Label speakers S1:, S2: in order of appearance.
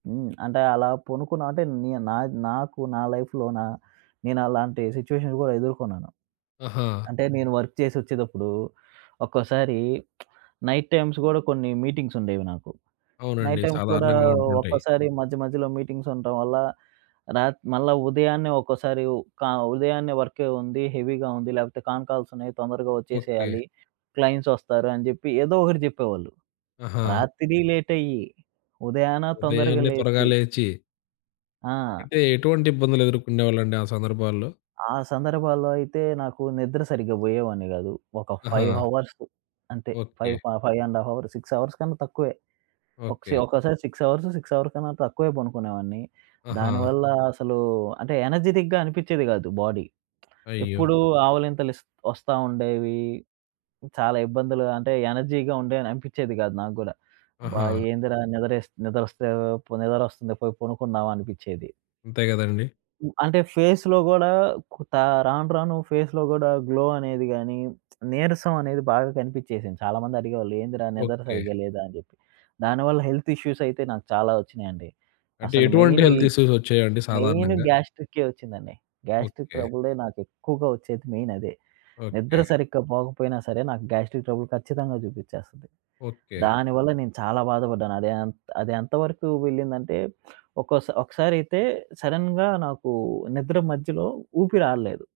S1: హ్మ్. అంటే అలా పొనుకున్నా అంటే, నీ నా, నాకు నా లైఫ్‌లోనా నేను అలాంటి సిచ్యువేషన్ కూడా ఎదుర్కొన్నాను.
S2: ఆహా!
S1: అంటే నేను వర్క్ చేసి ఒచ్చేదప్పుడు, ఒక్కోసారి నైట్ టైమ్స్ గూడా కొన్ని మీటింగ్స్ ఉండేవి నాకు. నైట్
S2: అవునండి.
S1: టైమ్స్ కూడా
S2: సాధారణంగా ఉంటుంటాయి.
S1: ఒక్కోసారి మధ్య మధ్యలో మీటింగ్స్ ఉండటం వల్ల రాత్ మళ్ళ ఉదయాన్నే ఒక్కోసారి క ఉదయాన్నే వర్క్ ఉంది, హెవీగా ఉంది లేకపోతే కాన్ కాల్స్ ఉన్నాయి తొందరగా
S2: ఓకే.
S1: ఒచ్చేసేయాలి. క్లయింట్స్ ఒస్తారు అని జెప్పి ఏదో ఒకటి జెప్పేవాళ్ళు.
S2: ఆహా!
S1: రాత్రి లేటయ్యి, ఉదయాన తొందరగా
S2: ఉదయాన్నే త్వరగా
S1: లేచి
S2: లేచి
S1: ఆ!
S2: అంటే ఎటువంటి ఇబ్బందులు ఎదుర్కొనేవాళ్ళండి, ఆ సందర్భాల్లో?
S1: ఆ సందర్భాల్లో అయితే నాకు నిద్ర సరిగ్గా బోయేవాన్ని గాదు. ఒక 5
S2: ఆహా!
S1: హవర్స్ అంతే.
S2: Okay.
S1: Five five and half hours, 6 hours కన్నా తక్కువే. ఒక సి
S2: ఓకే.
S1: ఒక్కోసారి 6 అవర్స్, 6 అవర్ కన్నా తక్కువే పనుకునేవాన్ని.
S2: ఆహా!
S1: దానివల్ల అసలు అంటే ఎనర్జిటిక్‌గా అనిపించేది గాదు బాడీ.
S2: అయ్యో!
S1: ఎప్పుడూ ఆవులింతలిస్ ఒస్తా ఉండేవి. చాలా ఇబ్బందులు అంటే ఎనర్జీగా ఉండేను అనిపిచ్చేది కాదు నాగ్గుడా. అబ్బా!
S2: ఆహా!
S1: ఏందిరా నిద్రేస్ నిద్ర ఒస్తే పోనీ నిద్రొస్తుంది పోయి పనుకుందాం అనిపిచ్చేది.
S2: అంతే గదండీ!
S1: అంటే ఫేస్‌లో గూడా త రాను రాను ఫేస్‌లో కూడా గ్లో అనేది గాని, నీరసం అనేది బాగా కనిపిచ్చేసింది. చాలా మంది అడిగేవాళ్ళు, "ఏందిరా నిద్ర
S2: ఓకే.
S1: సరిగ్గా లేదా" అని జెప్పి. దానివల్ల హెల్త్ ఇష్యూస్ అయితే నాకు చాలా ఒచ్చినాయండి.
S2: అంటే
S1: అసలు
S2: ఎటువంటి
S1: మెయిన్ ఈ
S2: హెల్త్ ఇష్యూస్ వచ్చాయండి
S1: మెయిన్
S2: సాధారణంగా?
S1: గ్యాస్ట్రికే ఒచ్చిందండి. Gastric
S2: okay.
S1: ట్రబులే నాకెక్కువగా వచ్చేది మెయిన్ అదే. నిద్ర
S2: ఓకే.
S1: సరిగ్గా పోకపోయినా సరే నాకు గ్యాస్ట్రిక్ ట్రబుల్ ఖచ్చితంగా చూపిచ్చేస్తది.
S2: ఓకే.
S1: దానివల్ల నేను చాలా బాధపడ్డాను. అది ఎన్ అది ఎంత వరకు వెళ్ళిందంటే, ఒకోసారి ఒకసారైతే సడెన్‌గా నాకు నిద్ర మధ్యలో ఊపిరాడలేదు.